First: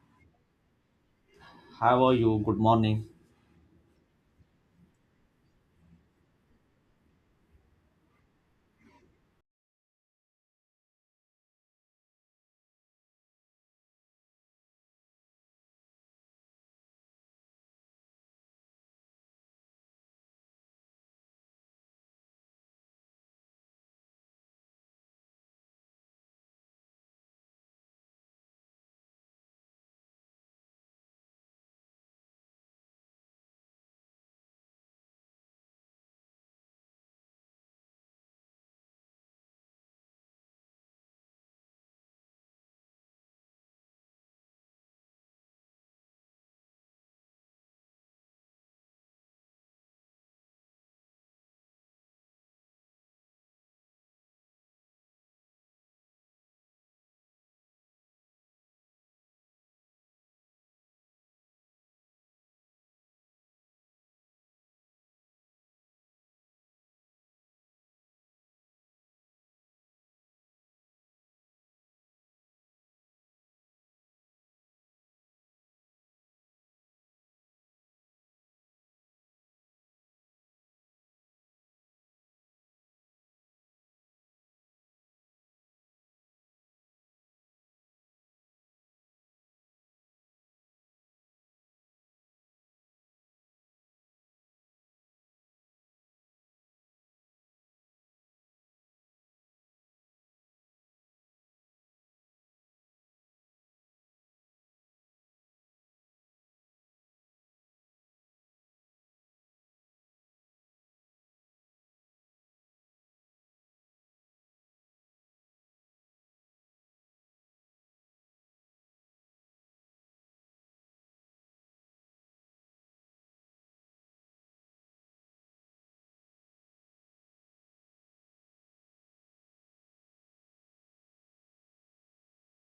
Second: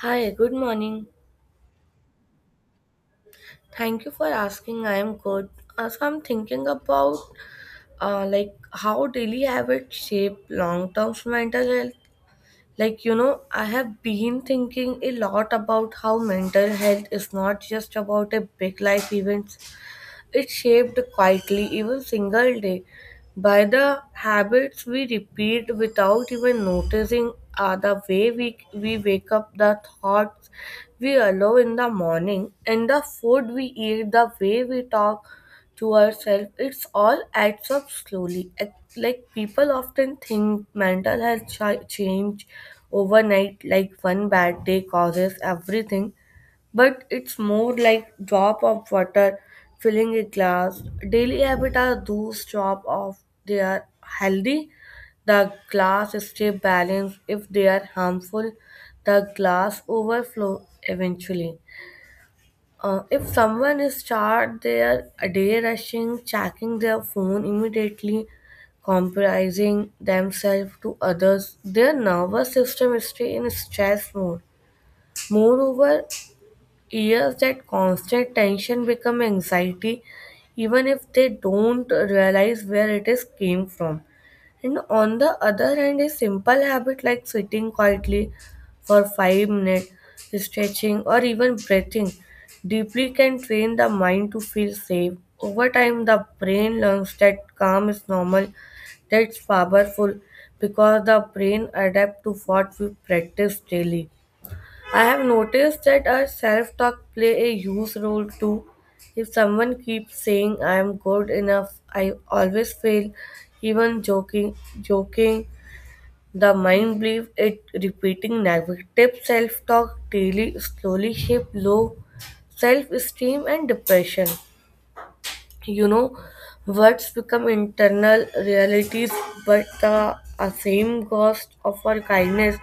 Hi, good morning. How are you? Good morning. Thank you for asking. I am good. So I'm thinking about like how daily habits shape long-term mental health. Like, I have been thinking a lot about how mental health is not just about a big life event. It's shaped quietly, even single day, by the habits we repeat without even noticing, are the way we wake up, the thoughts we allow in the morning, and the food we eat, the way we talk to ourselves. It's all adds up slowly. Like people often think mental health change overnight, like one bad day causes everything but it's more like drop of water filling a glass. Daily habit are those drop of they are healthy. The glass stay balanced. If they are harmful, the glass overflow eventually. If someone is charged, they day rushing, checking their phone immediately, compromising themselves to others. Their nervous system is stay in stress mode. Moreover, years that constant tension become anxiety, even if they don't realize where it is came from. And on the other hand, a simple habit like sitting quietly for 5 minutes, stretching, or even breathing deeply can train the mind to feel safe. Over time, the brain learns that calm is normal, that's powerful because the brain adapts to what we practice daily. I have noticed that our self talk play a huge role too. If someone keeps saying I am good enough, I always fail, even joking. The mind believes it repeating negative self talk daily slowly shape low self esteem and depression you know Words become internal realities but the same ghost of our kindness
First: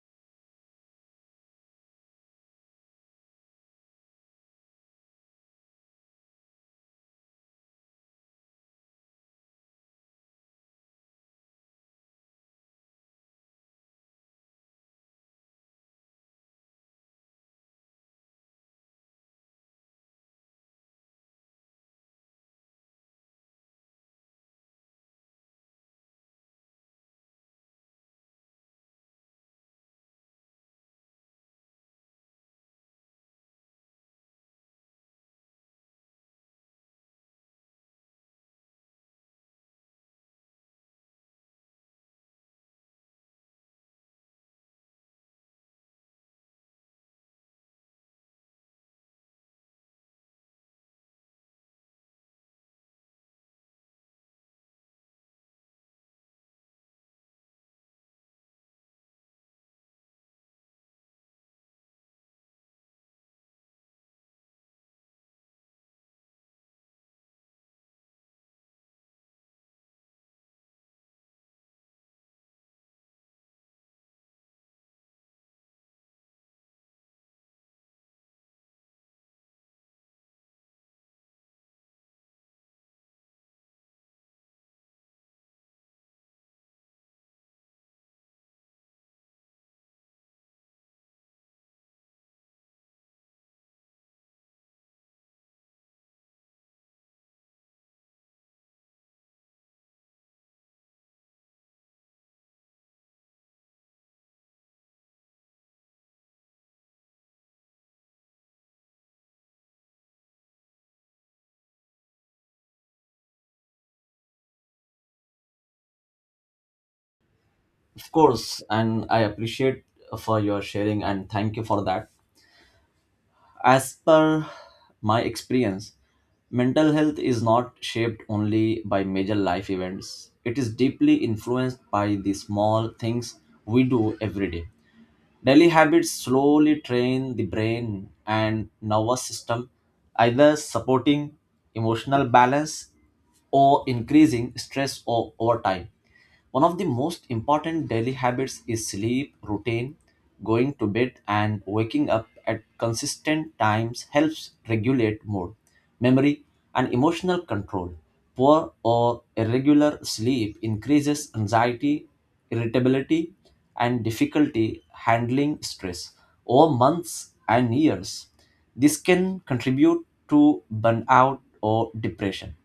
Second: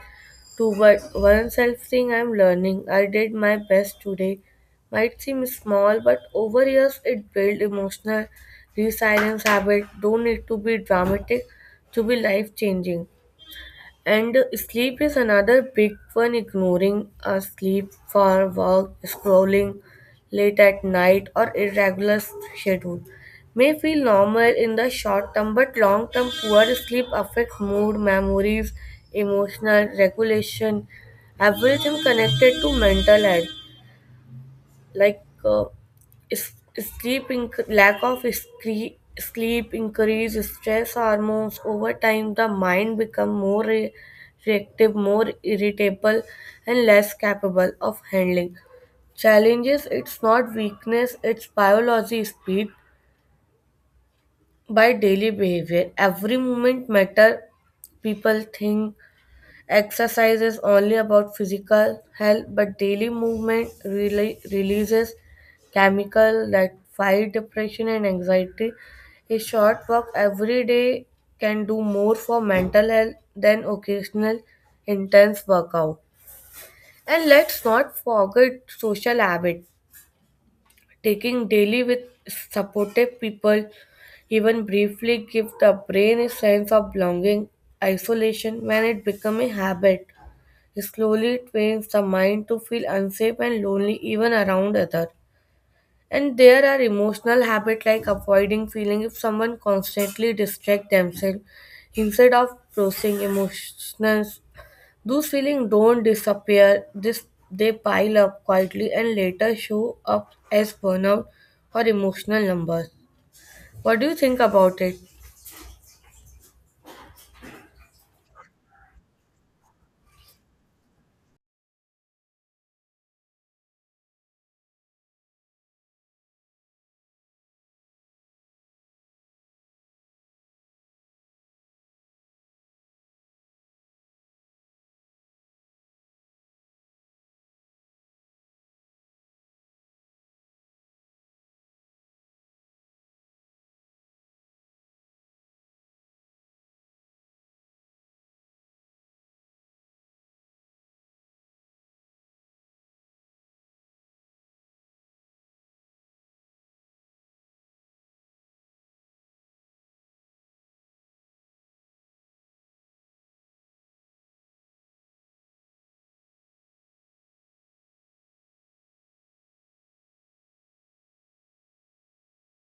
toward oneself saying I'm learning I did my best today might seem small but over years it builds emotional resilience habit don't need to be dramatic to be life changing. And sleep is another big one, ignoring a sleep for work, scrolling late at night, or irregular schedule. May feel normal in the short term, but long term poor sleep affects mood, memories, emotional regulation, everything connected to mental health like uh, is- sleep lack of sleep increases stress hormones over time. The mind become more reactive, more irritable and less capable of handling challenges. It's not weakness, it's biology speed by daily behavior. Every moment matter. People think exercise is only about physical health, but daily movement really releases chemical that fight depression and anxiety. A short walk every day can do more for mental health than occasional intense workout. And let's not forget social habit. Taking daily with supportive people, even briefly, give the brain a sense of belonging. Isolation, when it becomes a habit, slowly it trains the mind to feel unsafe and lonely even around others. And there are emotional habits like avoiding feeling if someone constantly distract themselves instead of processing emotions. Those feelings don't disappear, this they pile up quietly and later show up as burnout or emotional numbers. What do you think about it? Of course, and I appreciate for your sharing and thank you for that. As per my experience, mental health is not shaped only by major life events. It is deeply influenced by the small things we do every day. Daily habits slowly train the brain and nervous system, either supporting emotional balance or increasing stress over time. One of the most important daily habits is sleep routine. Going to bed and waking up at consistent times helps regulate mood, memory, and emotional control. Poor or irregular sleep increases anxiety, irritability, and difficulty handling stress over months and years. This can contribute to burnout or depression.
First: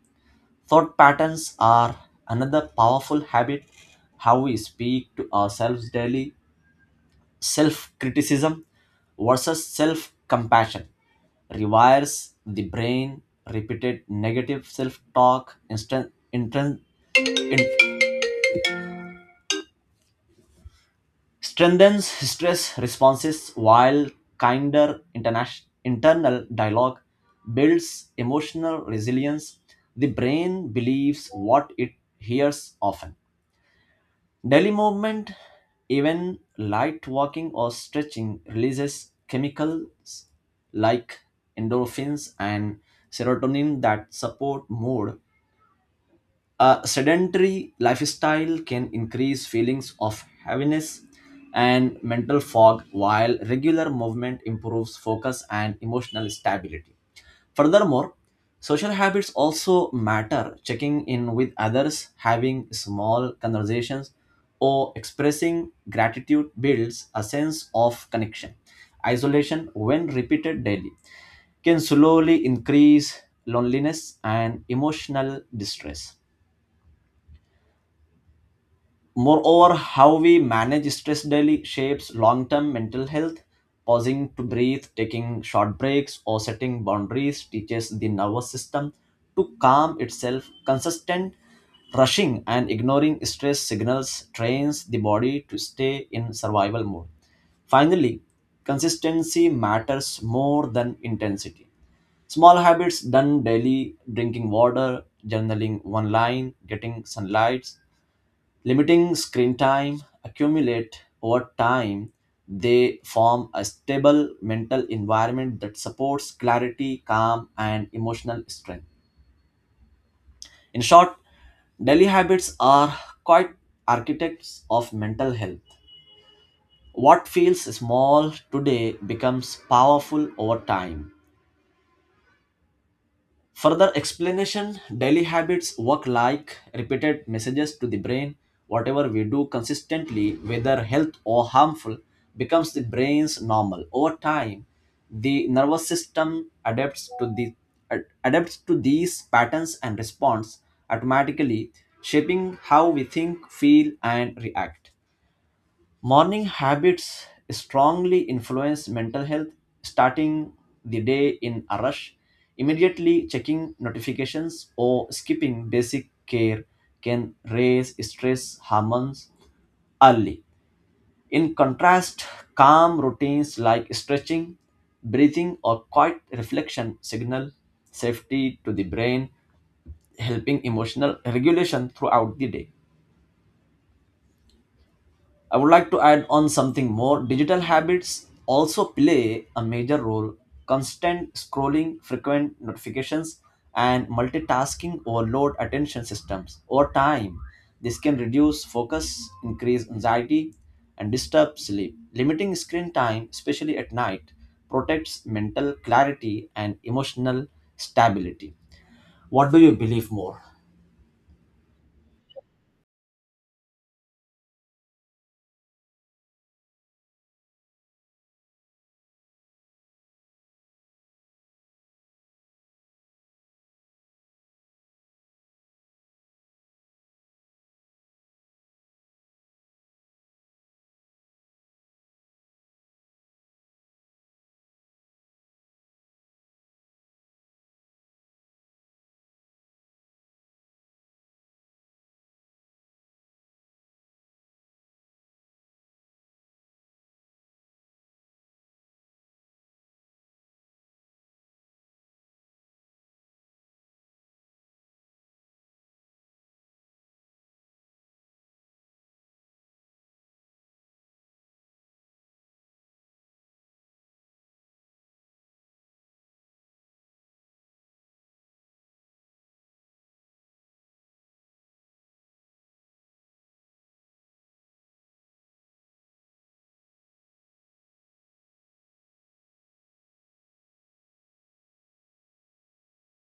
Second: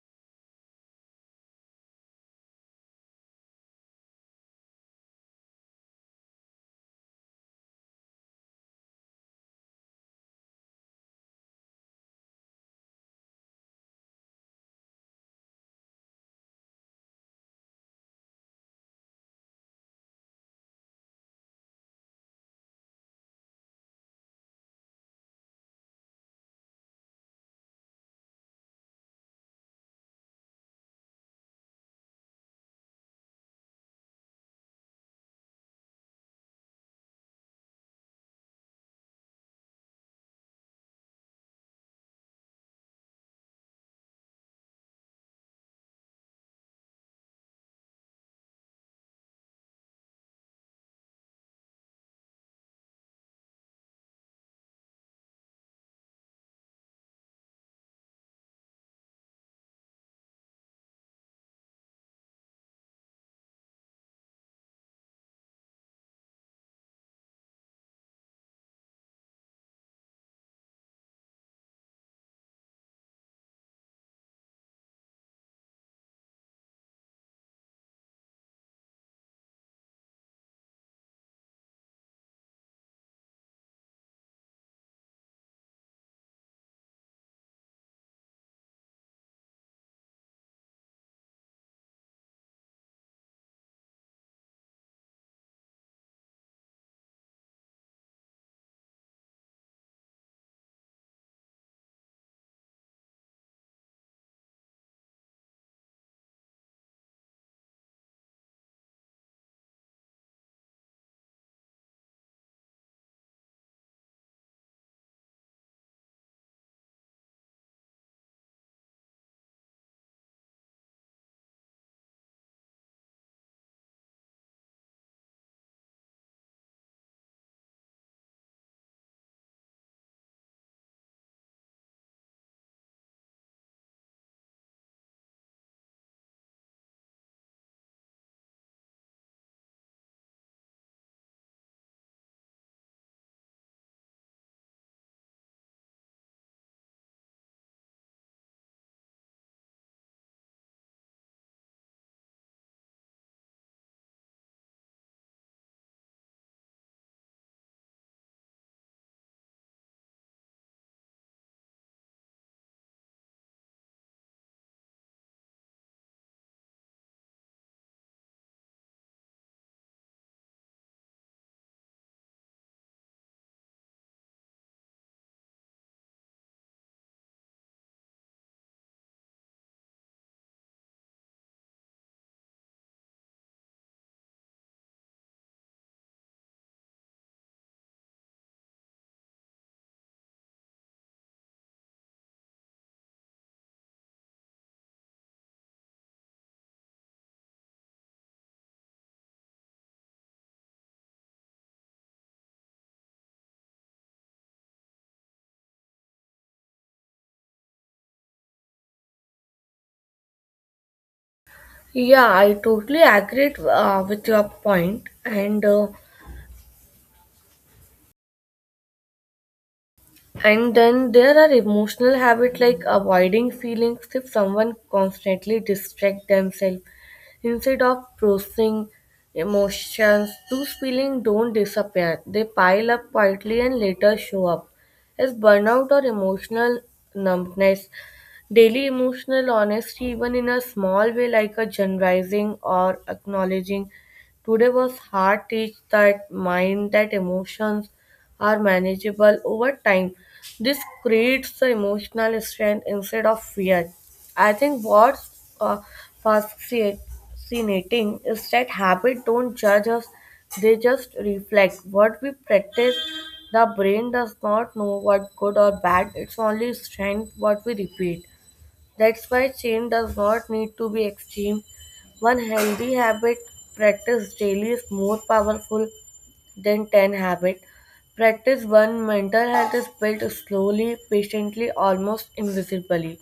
Thought patterns are another powerful habit, how we speak to ourselves daily. Self criticism versus self compassion rewires the brain, repeated negative self talk strengthens stress responses, while kinder internal dialogue builds emotional resilience. The brain believes what it hears often. Daily movement, even light walking or stretching, releases chemicals like endorphins and serotonin that support mood. A sedentary lifestyle can increase feelings of heaviness and mental fog, while regular movement improves focus and emotional stability. Furthermore, social habits also matter. Checking in with others, having small conversations, or expressing gratitude builds a sense of connection. Isolation, when repeated daily, can slowly increase loneliness and emotional distress. Moreover, how we manage stress daily shapes long term mental health. Pausing to breathe, taking short breaks, or setting boundaries teaches the nervous system to calm itself. Consistent rushing and ignoring stress signals trains the body to stay in survival mode. Finally, consistency matters more than intensity. Small habits done daily, drinking water, journaling one line, getting sunlight, limiting screen time accumulate over time. They form a stable mental environment that supports clarity, calm, and emotional strength. In short, daily habits are quite architects of mental health. What feels small today becomes powerful over time. Further explanation daily habits work like repeated messages to the brain. Whatever we do consistently, whether health or harmful, becomes the brain's normal. Over time, the nervous system adapts adapts to these patterns and responds automatically, shaping how we think, feel, and react. Morning habits strongly influence mental health. Starting the day in a rush, immediately checking notifications, or skipping basic care can raise stress hormones early. In contrast, calm routines like stretching, breathing, or quiet reflection signal safety to the brain, helping emotional regulation throughout the day. I would like to add on something more. Digital habits also play a major role. Constant scrolling, frequent notifications, and multitasking overload attention systems. Over time, this can reduce focus, increase anxiety, and disturb sleep. Limiting screen time, especially at night, protects mental clarity and emotional stability. What do you believe more? Yeah, I totally agree with your point, and and then there are emotional habits like avoiding feelings if someone constantly distract themselves instead of processing emotions. Those feelings don't disappear, they pile up quietly and later show up as burnout or emotional numbness. Daily emotional honesty, even in a small way like a generalizing or acknowledging today was hard, teach that mind, that emotions are manageable over time. This creates the emotional strength instead of fear. I think what's uh, fascinating is that habits don't judge us, they just reflect what we practice. The brain does not know what good or bad, it's only strength what we repeat. That's why change does not need to be extreme. One healthy habit practiced daily is more powerful then 10 habit. Practice one mental health is built slowly, patiently, almost invisibly.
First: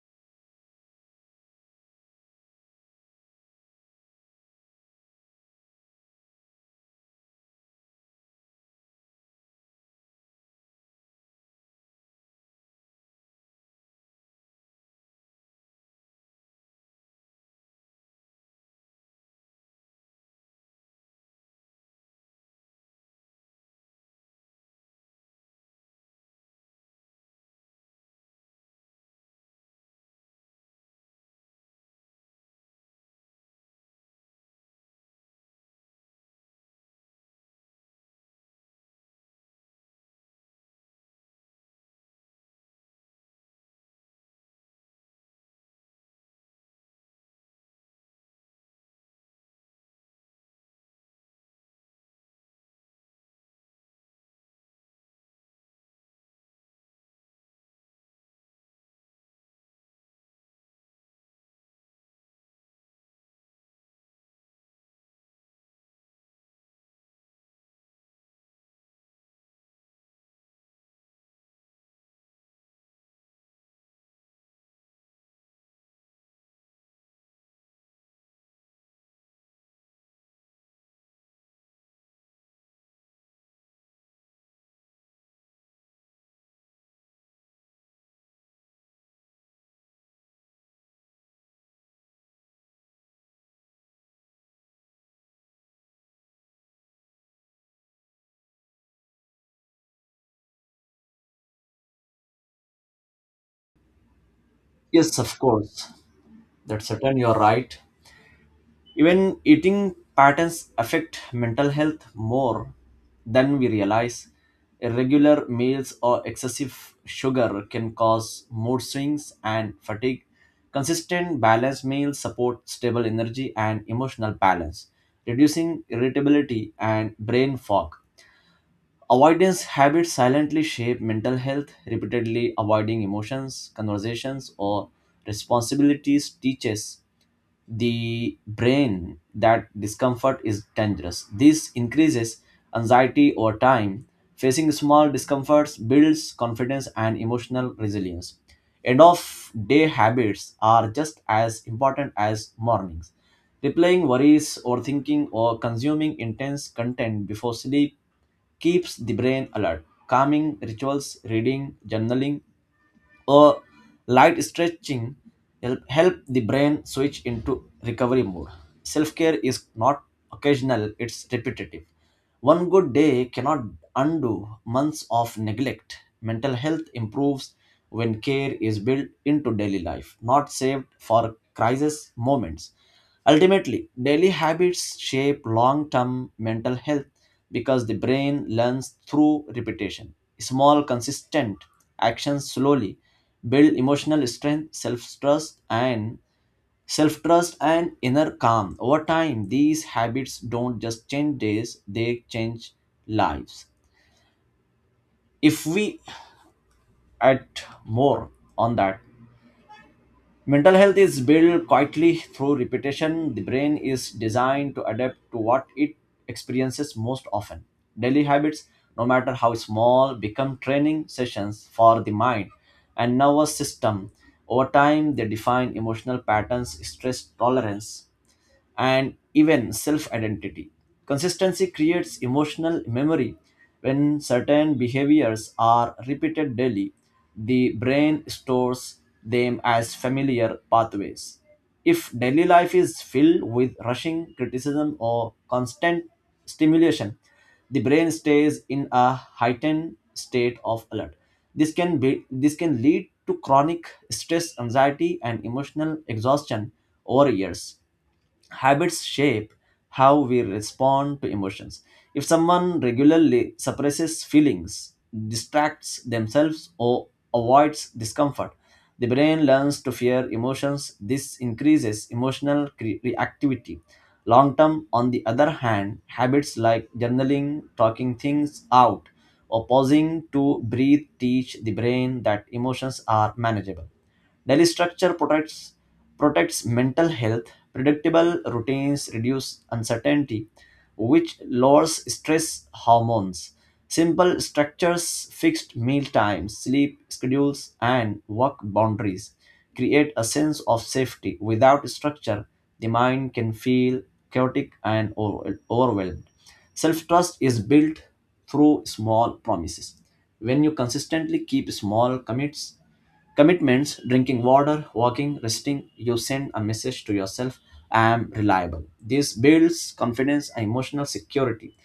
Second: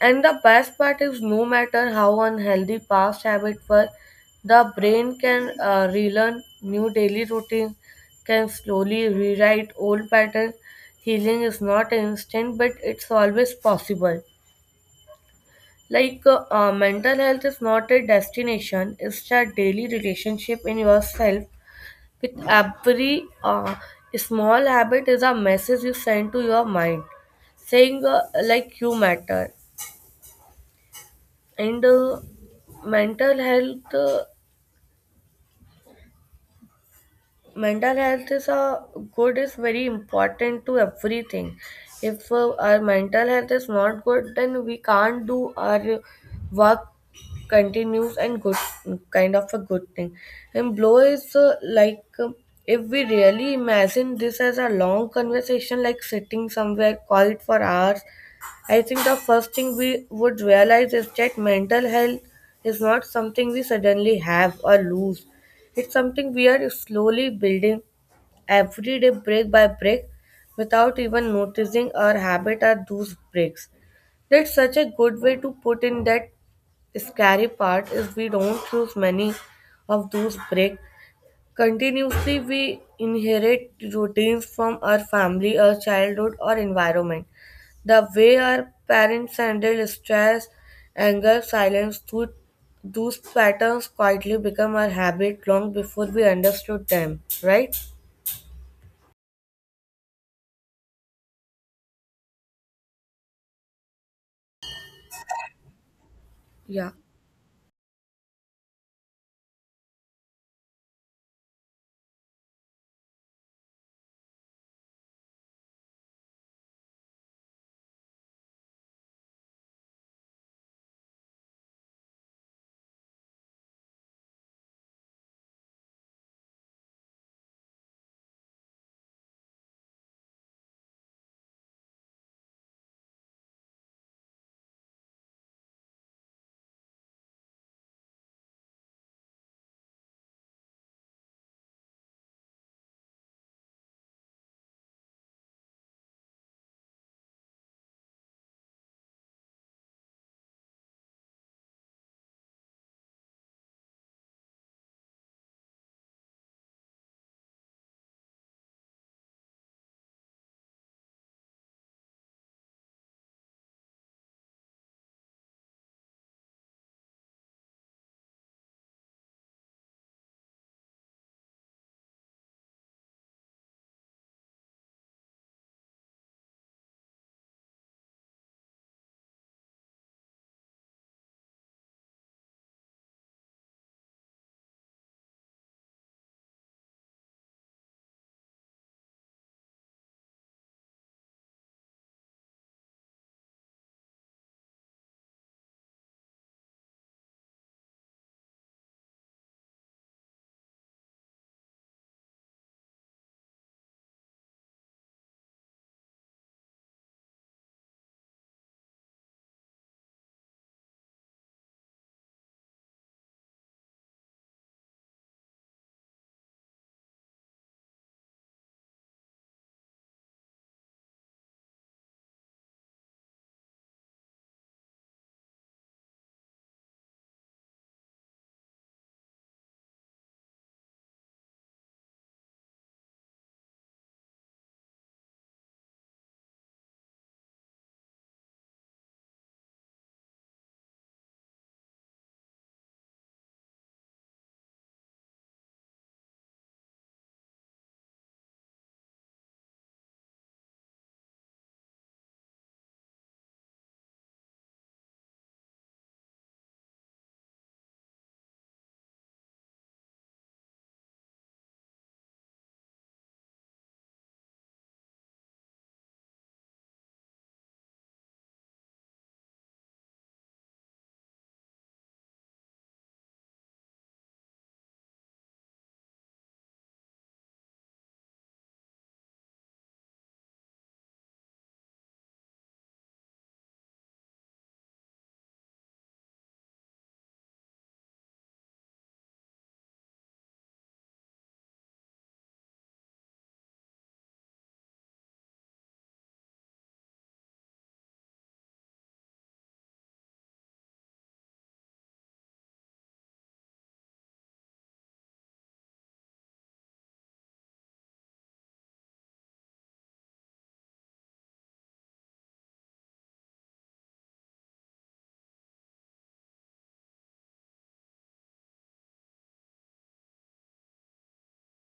And the best part is no matter how unhealthy past habits were, the brain can relearn new daily routines, can slowly rewrite old patterns. Healing is not instant, but it's always possible. Like mental health is not a destination, it's a daily relationship in yourself with every small habit is a message you send to your mind, saying like you matter. And mental health uh, mental health is a good is very important to everything if our mental health is not good then we can't do our work continues and good kind of a good thing and blow is like if we really imagine this as a long conversation like sitting somewhere quiet for hours. I think the first thing we would realize is that mental health is not something we suddenly have or lose. It's something we are slowly building every day, break by break, without even noticing our habit or those breaks. That's such a good way to put in that scary part is we don't choose many of those break continuously, we inherit routines from our family, our childhood, or environment. The way our parents handle stress, anger, silence, those patterns quietly become our habit long before we understood them, right? Yes, of course. That's Yeah. certain. You're right. Even eating patterns affect mental health more than we realize. Irregular meals or excessive sugar can cause mood swings and fatigue. Consistent, balanced meals support stable energy and emotional balance, reducing irritability and brain fog. Avoidance habits silently shape mental health. Repeatedly avoiding emotions, conversations, or responsibilities teaches the brain that discomfort is dangerous. This increases anxiety over time. Facing small discomforts builds confidence and emotional resilience. End of day habits are just as important as mornings. Replaying worries, overthinking, or consuming intense content before sleep keeps the brain alert. Calming rituals, reading, journaling, or light stretching help the brain switch into recovery mode. Self care is not occasional, it's repetitive. One good day cannot undo months of neglect. Mental health improves when care is built into daily life, not saved for crisis moments. Ultimately, daily habits shape long term mental health because the brain learns through repetition. Small, consistent actions slowly build emotional strength, self trust and inner calm. Over time, these habits don't just change days, they change lives. If we add more on that, mental health is built quietly through repetition. The brain is designed to adapt to what it experiences most often. Daily habits, no matter how small, become training sessions for the mind and nervous system. Over time, they define emotional patterns, stress tolerance, and even self identity. Consistency creates emotional memory. When certain behaviors are repeated daily, the brain stores them as familiar pathways. If daily life is filled with rushing criticism or constant stimulation, the brain stays in a heightened state of alert. This can lead to chronic stress, anxiety, and emotional exhaustion over years. Habits shape how we respond to emotions. If someone regularly suppresses feelings, distracts themselves, or avoids discomfort, the brain learns to fear emotions. This increases emotional reactivity. Long term, on the other hand, habits like journaling, talking things out, or pausing to breathe teach the brain that emotions are manageable. Daily structure protects mental health. Predictable routines reduce uncertainty, which lowers stress hormones. Simple structures, fixed meal times, sleep schedules, and work boundaries create a sense of safety. Without structure, the mind can feel chaotic and overwhelmed. Self trust is built through small promises. When you consistently keep commitments, drinking water, walking, resting, you send a message to yourself I am reliable. This builds confidence and emotional security.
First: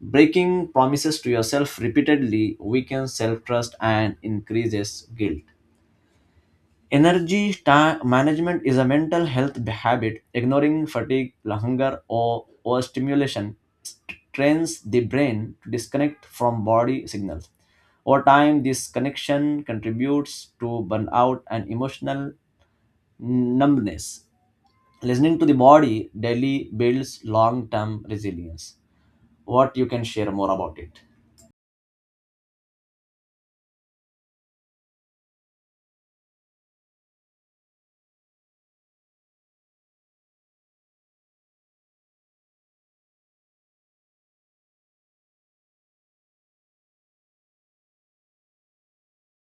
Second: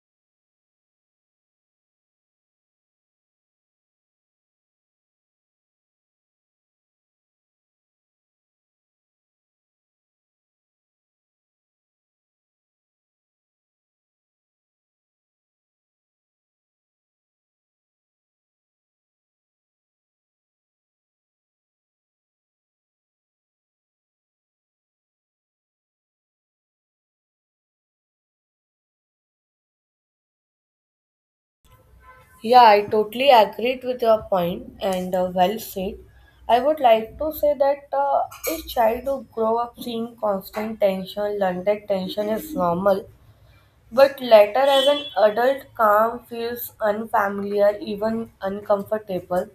Breaking promises to yourself repeatedly weakens self trust and increases guilt. Energy management is a mental health habit. Ignoring fatigue, hunger, or overstimulation trains the brain to disconnect from body signals. Over time, this connection contributes to burnout and emotional numbness. Listening to the body daily builds long term resilience. What you can share more about it? Yeah, I totally agreed with your point and well said. I would like to say that a child who grow up seeing constant tension, learn that tension is normal. But later, as an adult, calm feels unfamiliar, even uncomfortable.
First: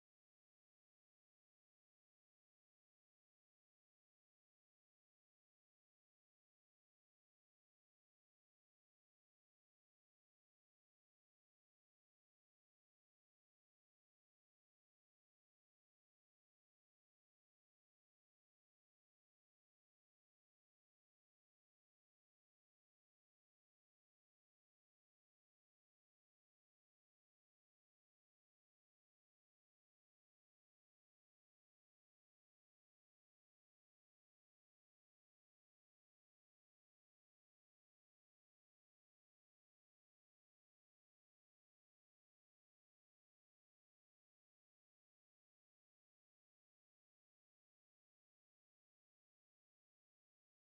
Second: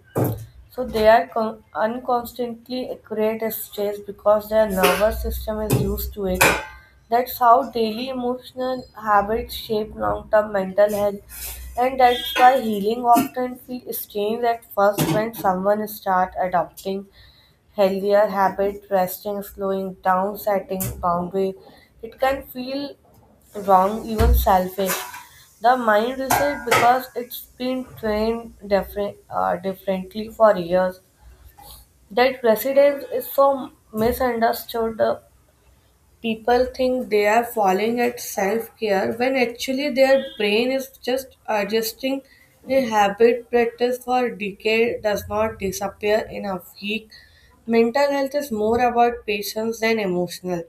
So they are unconstantly accurate as stress because their nervous system is used to it. That's how daily emotional habits shape long-term mental health, and that's why healing often feels strange at first when someone starts adopting healthier habit, resting, slowing down, setting boundary. It can feel wrong, even selfish. The mind reset because it's been trained differently for years. That resilience is so misunderstood. People think they are falling at self care when actually their brain is just adjusting a habit practice for decade does not disappear in a week. Mental health is more about patience than emotional.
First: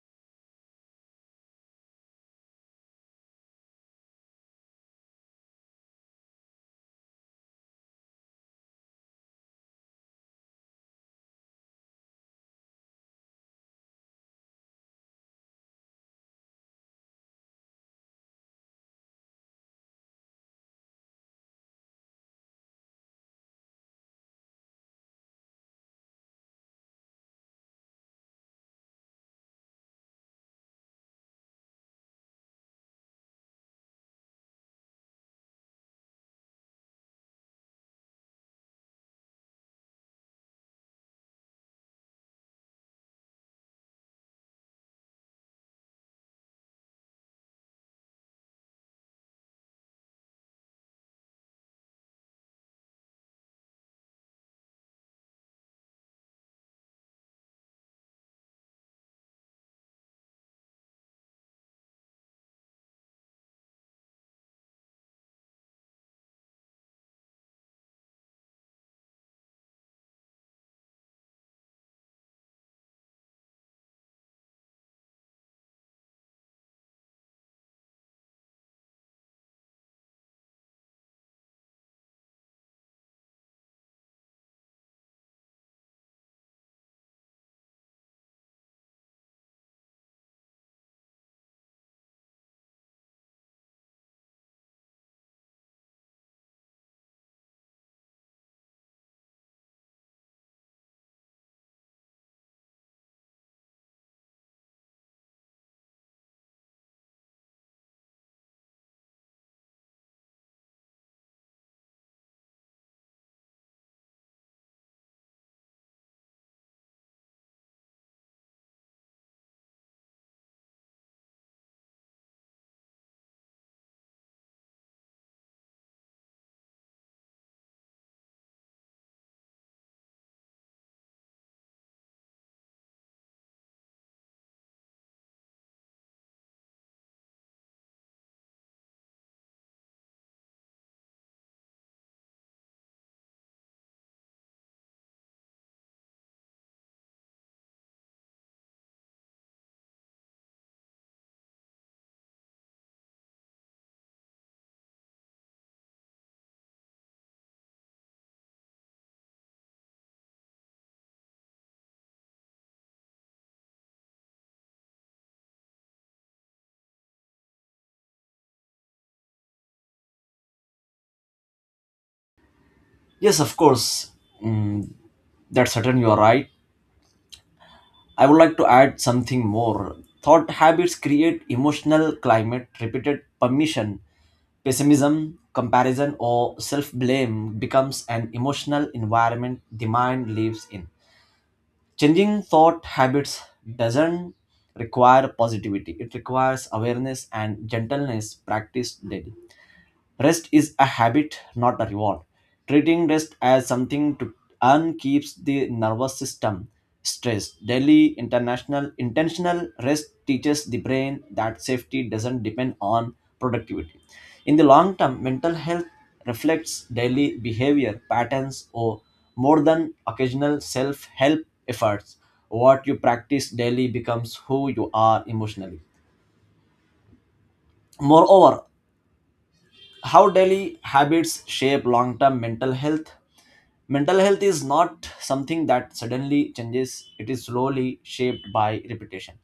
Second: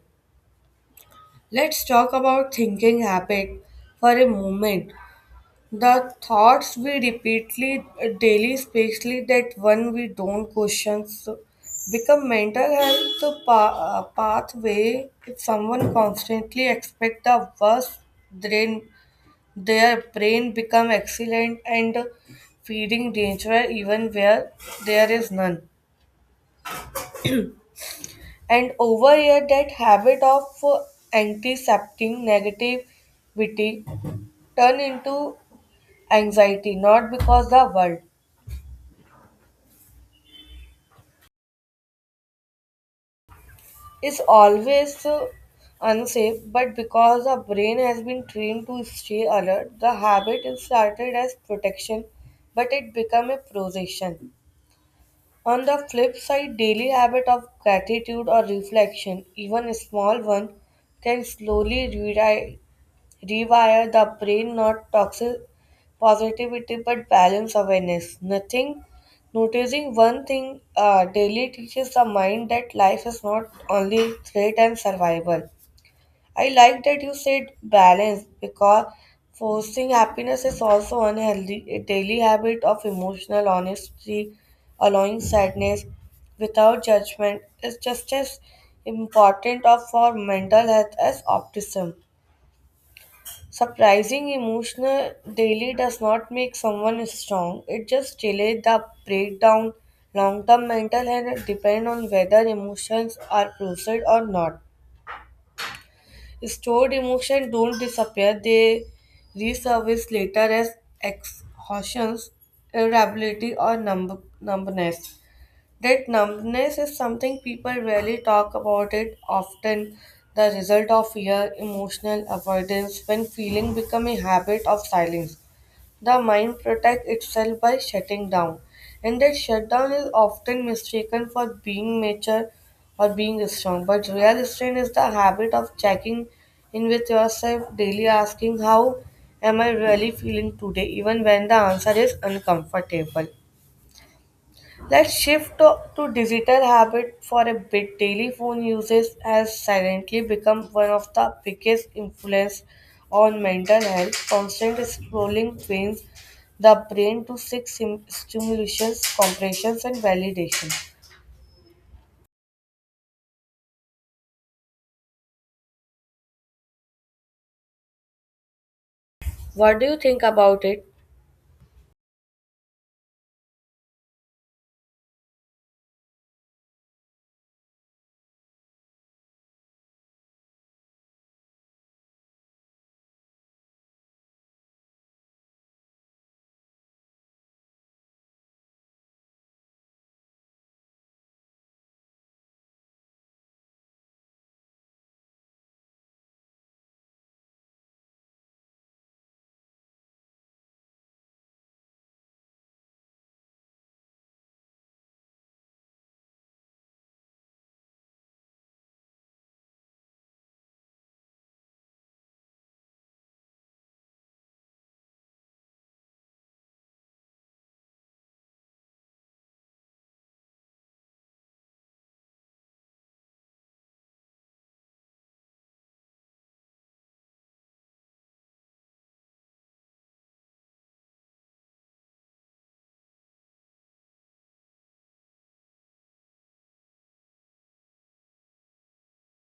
Let's talk about thinking habit for a moment. The thoughts we repeatedly daily, especially that one we don't question, so become mental health pathway. If someone constantly expect the worst, then their brain become excellent and feeding danger even where there is none. And over here, that habit of antiseptic negativity turn into anxiety, not because the world is always unsafe, but because our brain has been trained to stay alert, the habit is started as protection, but it become a possession. On the flip side, daily habit of gratitude or reflection, even a small one, can slowly rewrite rewire the brain, not toxic positivity but balance awareness. Nothing, noticing one thing daily teaches the mind that life is not only threat and survival. I like that you said balance because forcing happiness is also unhealthy. A daily habit of emotional honesty, allowing sadness without judgment, is just as important of for mental health as optimism. Surprising emotional daily does not make someone strong. It just delays the breakdown. Long-term mental health depend on whether emotions are processed or not. Stored emotions don't disappear; they resurface later as exhaustion, irritability, or numbness. That numbness is something people rarely talk about it often the result of fear, emotional avoidance when feeling become a habit of silence. The mind protects itself by shutting down and that shutdown is often mistaken for being mature or being strong. But real strength is the habit of checking in with yourself daily asking how am I really feeling today even when the answer is uncomfortable. Let's shift to digital habit for a bit. Daily phone usage has silently become one of the biggest influence on mental health. Constant scrolling trains the brain to seek stimulations, compressions, and validation. What do you think about it? Yes, of course. Mm, that's certain you are right. I would like to add something more. Thought habits create emotional climate, repeated permission, pessimism, comparison, or self blame becomes an emotional environment the mind lives in. Changing thought habits doesn't require positivity, it requires awareness and gentleness practiced daily. Rest is a habit, not a reward. Treating rest as something to earn keeps the nervous system stressed. Daily international intentional rest teaches the brain that safety doesn't depend on productivity. In the long term, mental health reflects daily behavior patterns or more than occasional self-help efforts. What you practice daily becomes who you are emotionally. Moreover, how daily habits shape long term mental health. Mental health is not something that suddenly changes, it is slowly shaped by repetition.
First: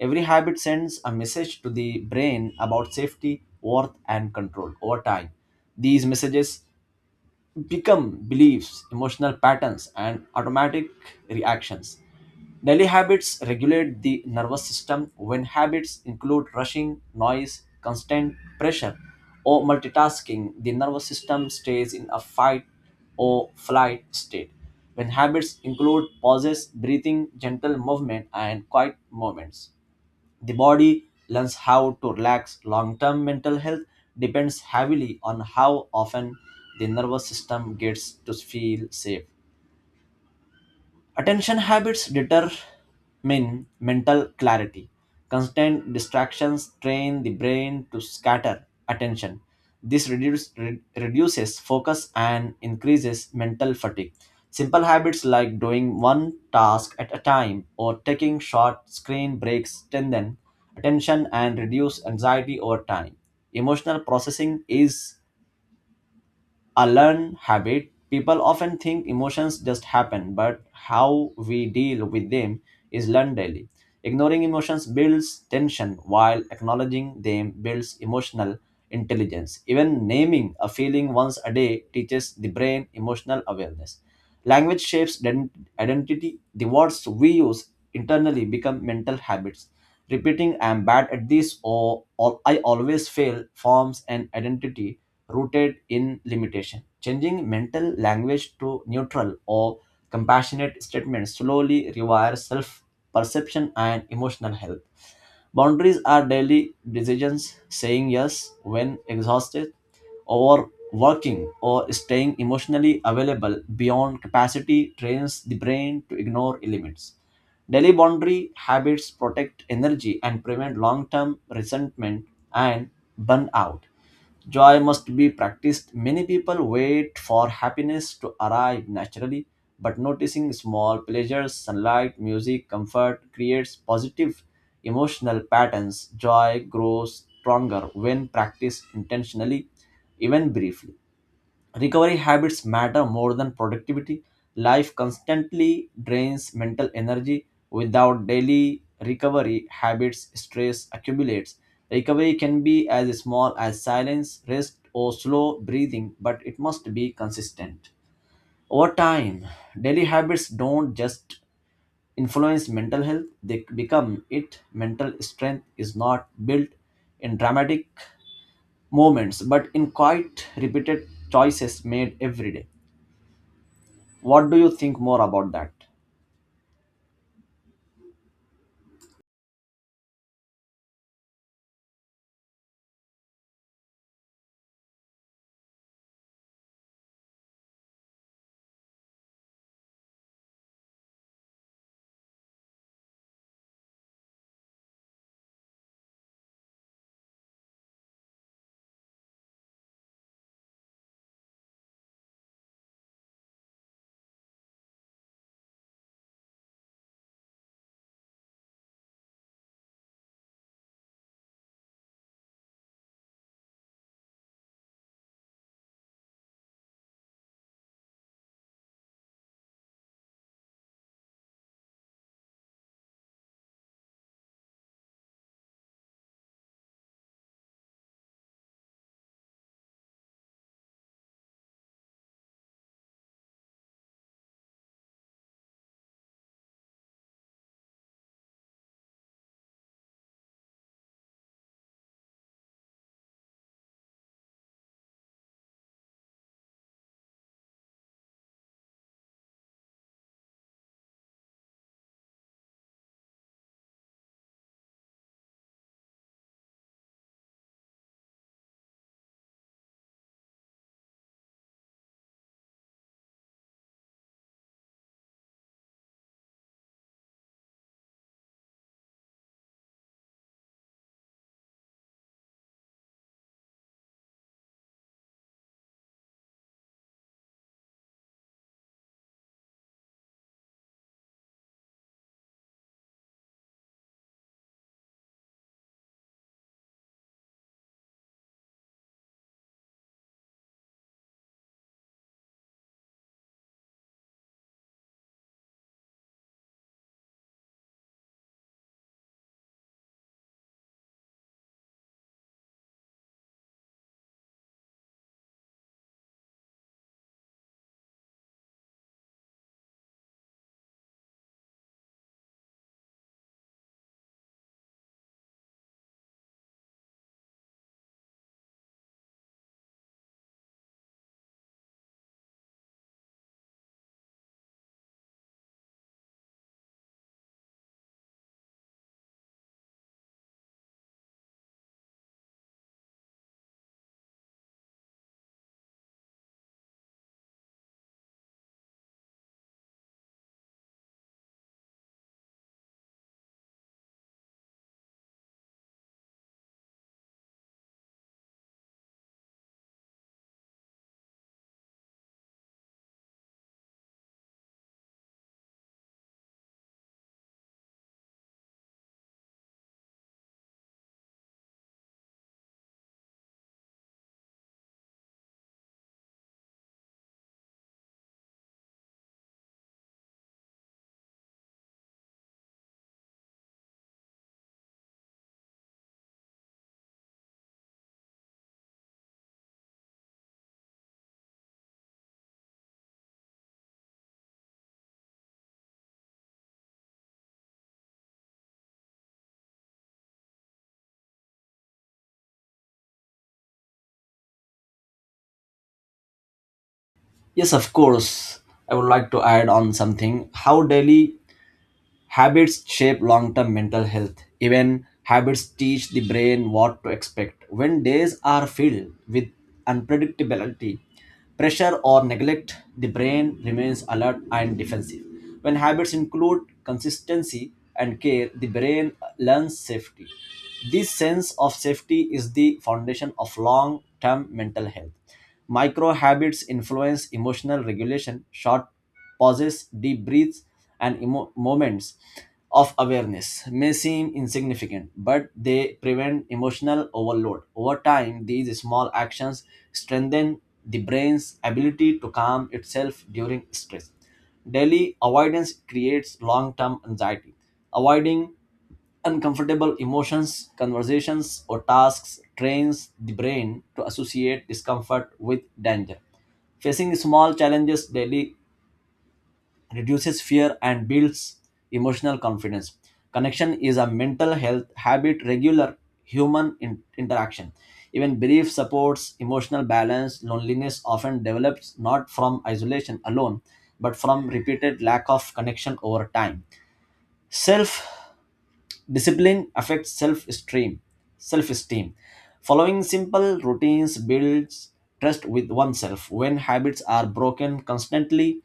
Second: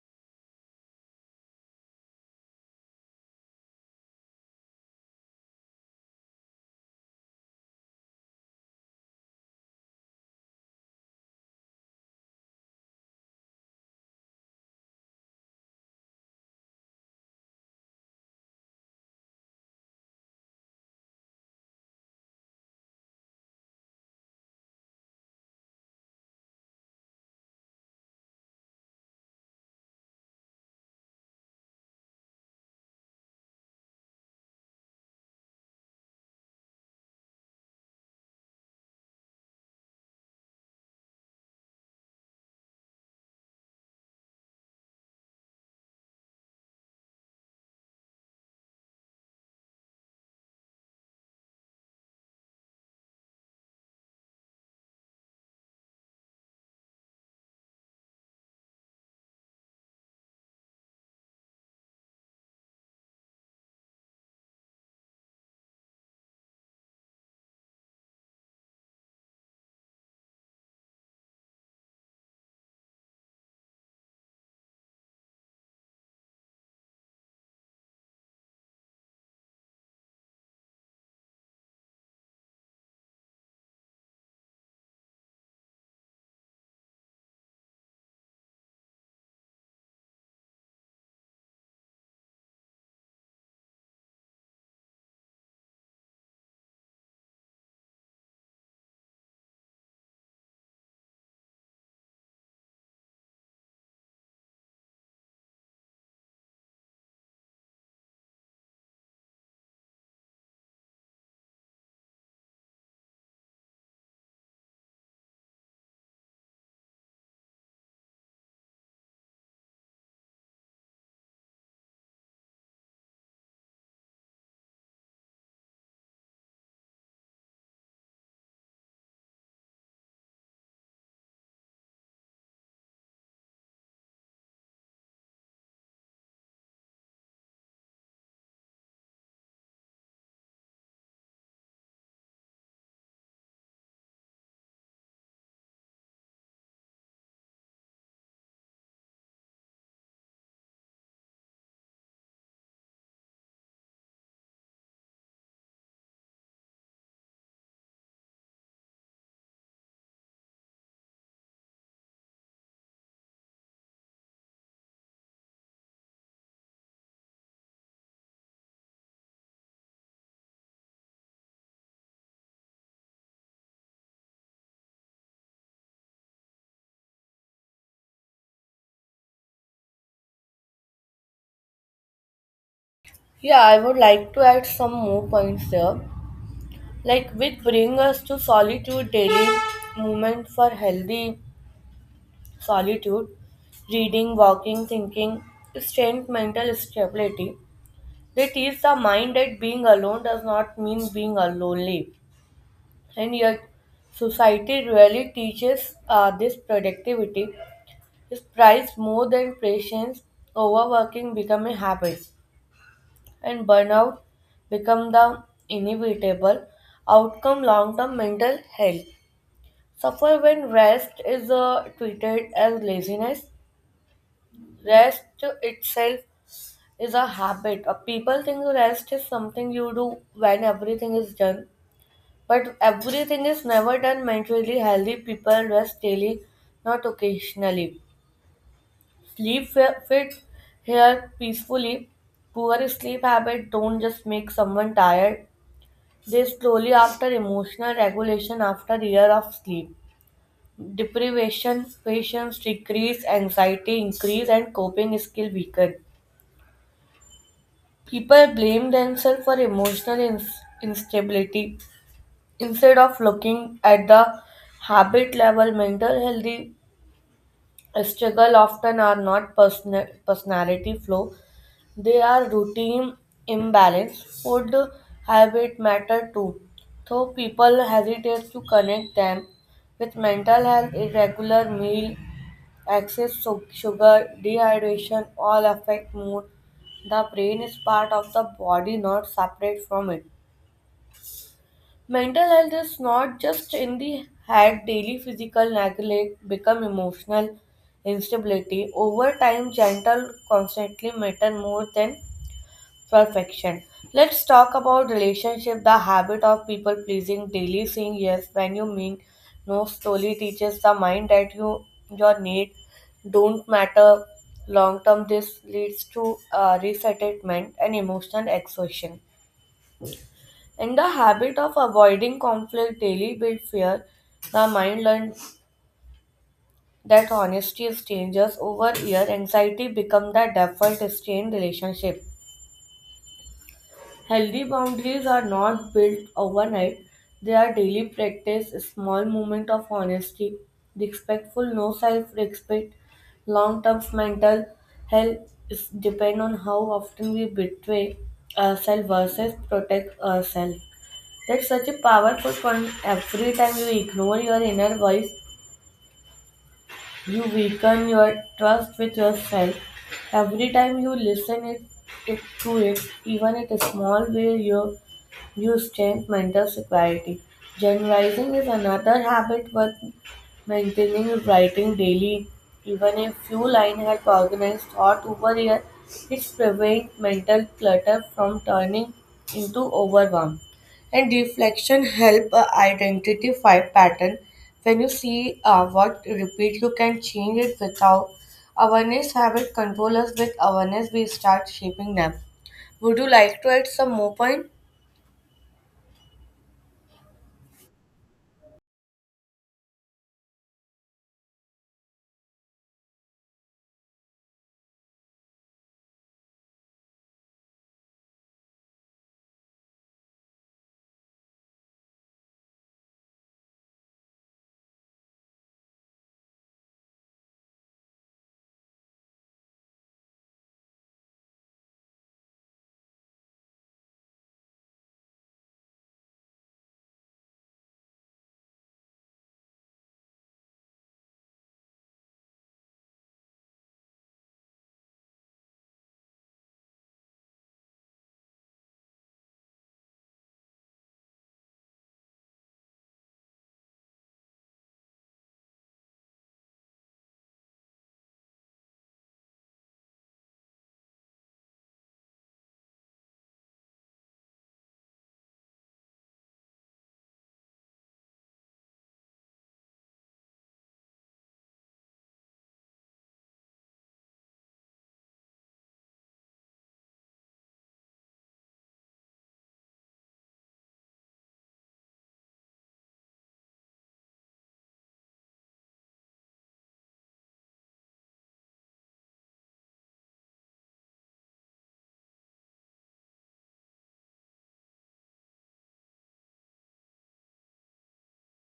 Every habit sends a message to the brain about safety, worth, and control over time. These messages become beliefs, emotional patterns, and automatic reactions. Daily habits regulate the nervous system when habits include rushing, noise, constant pressure, or multitasking. The nervous system stays in a fight or flight state. When habits include pauses, breathing, gentle movement, and quiet moments the body learns how to relax. Long term mental health depends heavily on how often the nervous system gets to feel safe. Attention habits determine mental clarity. Constant distractions train the brain to scatter attention. This reduces focus and increases mental fatigue. Simple habits like doing one task at a time or taking short screen breaks strengthen attention and reduce anxiety over time. Emotional processing is a learned habit. People often think emotions just happen, but how we deal with them is learned daily. Ignoring emotions builds tension, while acknowledging them builds emotional intelligence. Even naming a feeling once a day teaches the brain emotional awareness. Language shapes identity. The words we use internally become mental habits. Repeating "I am bad at this" or "I always fail" forms an identity rooted in limitation. Changing mental language to neutral or compassionate statements slowly rewires self perception and emotional health. Boundaries are daily decisions, saying yes when exhausted, or working or staying emotionally available beyond capacity trains the brain to ignore limits. Daily boundary habits protect energy and prevent long term resentment and burnout. Joy must be practiced. Many people wait for happiness to arrive naturally, but noticing small pleasures, sunlight, music, comfort creates positive emotional patterns. Joy grows stronger when practiced intentionally, even briefly. Recovery habits matter more than productivity. Life constantly drains mental energy. Without daily recovery habits, stress accumulates. Recovery can be as small as silence, rest, or slow breathing, but it must be consistent. Over time, daily habits don't just influence mental health, they become it. Mental strength is not built in dramatic moments, but in quiet, repeated choices made every day. What do you think more about that? Yeah, I would like to add some more points here, like which bring us to solitude daily movement for healthy solitude, reading, walking, thinking, strength, mental stability. They teach the mind that being alone does not mean being a lonely. And yet, society really teaches this productivity is prized more than patience. Overworking become a habit, and burnout become the inevitable outcome. Long-term mental health suffer when rest is treated as laziness. Rest itself is a habit. People think rest is something you do when everything is done, but everything is never done. Mentally healthy people rest daily, not occasionally. Sleep fit here peacefully. Poor sleep habit don't just make someone tired. They slowly after emotional regulation after year of sleep. Deprivation, patience decrease, anxiety increase, and coping skill weaken. People blame themselves for emotional instability instead of looking at the habit level. Mental healthy struggle often are not personality flow; they are routine imbalance. Food habit matter too, though people hesitate to connect them with mental health. Irregular meal excess sugar, dehydration all affect mood. The brain is part of the body, not separate from it. Mental health is not just in the head, daily physical neglect become emotional instability. Over time, gentle constantly matter more than perfection. Let's talk about relationship. The habit of people pleasing, daily saying yes when you mean no, slowly teaches the mind that your need don't matter long term. This leads to resettlement and emotional exhaustion. And the habit of avoiding conflict daily build fear. The mind learns that honesty is dangerous over year. Anxiety become the default stay in relationship. Healthy boundaries are not built overnight, they are daily practice, a small moment of honesty, respectful no self respect, long term mental health is depend on how often we betray ourselves versus protect ourselves. That's such a powerful point. Every time you ignore your inner voice, you weaken your trust with yourself. Every time you listen it, it to it, even at a small way, you strengthen mental security. Journalizing is another habit worth maintaining, writing daily. Even a few line help organize thought over year. It prevents mental clutter from turning into overwhelm. And reflection help identify pattern. When you see what repeat, you can change it without awareness habit control us with awareness. We start shaping them. Would you like to add some more point? Yes, of course. I would like to add on something. How daily habits shape long term mental health. Even habits teach the brain what to expect. When days are filled with unpredictability, pressure, or neglect, the brain remains alert and defensive. When habits include consistency and care, the brain learns safety. This sense of safety is the foundation of long term mental health. Micro habits influence emotional regulation, short pauses, deep breaths, and moments of awareness may seem insignificant, but they prevent emotional overload. Over time, these small actions strengthen the brain's ability to calm itself during stress. Daily avoidance creates long term anxiety. Avoiding uncomfortable emotions, conversations, or tasks trains the brain to associate discomfort with danger. Facing small challenges daily reduces fear and builds emotional confidence. Connection is a mental health habit, regular human interaction. Even brief supports, emotional balance, loneliness often develops not from isolation alone, but from repeated lack of connection over time. Self Discipline affects self-esteem. Self-esteem. Following simple routines builds trust with oneself. When habits are broken constantly,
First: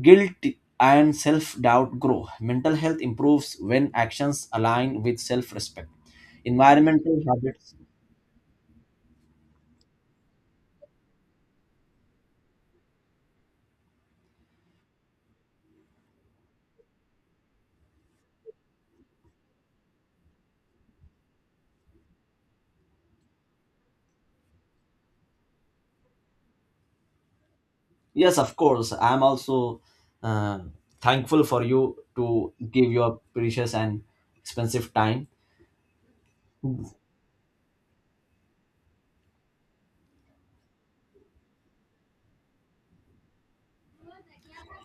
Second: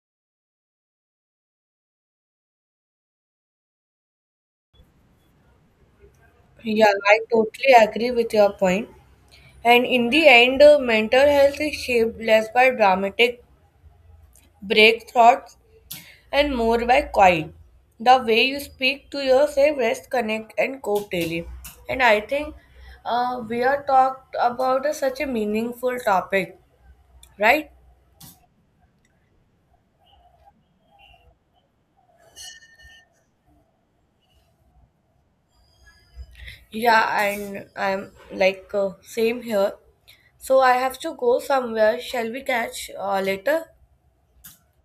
guilt and self-doubt grow. Mental health improves when actions align with self-respect. Yeah, I Environmental totally habits. agree with your point. And in the end, mental health is shaped less by dramatic breakthroughs and more by quiet. The way you speak to yourself, rest, connect, and cope daily. And I think we are talked about a, such a meaningful topic, right? Yes, of course. I'm also uh, thankful for you to give your precious and expensive time. Yeah, and I'm like same here. So I have to go somewhere. Shall we catch later?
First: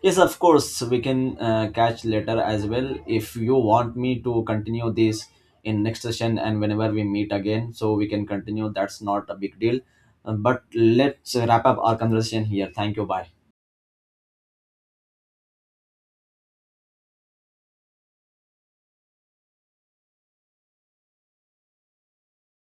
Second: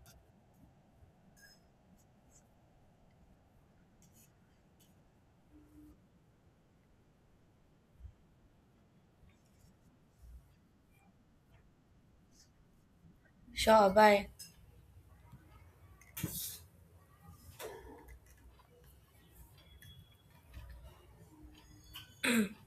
Yes, of course, we can catch later as well if you want me to continue this in next session and whenever we meet again, so we can continue. That's not a big deal. But let's wrap up our conversation here. Thank you. Bye. Sure, bye.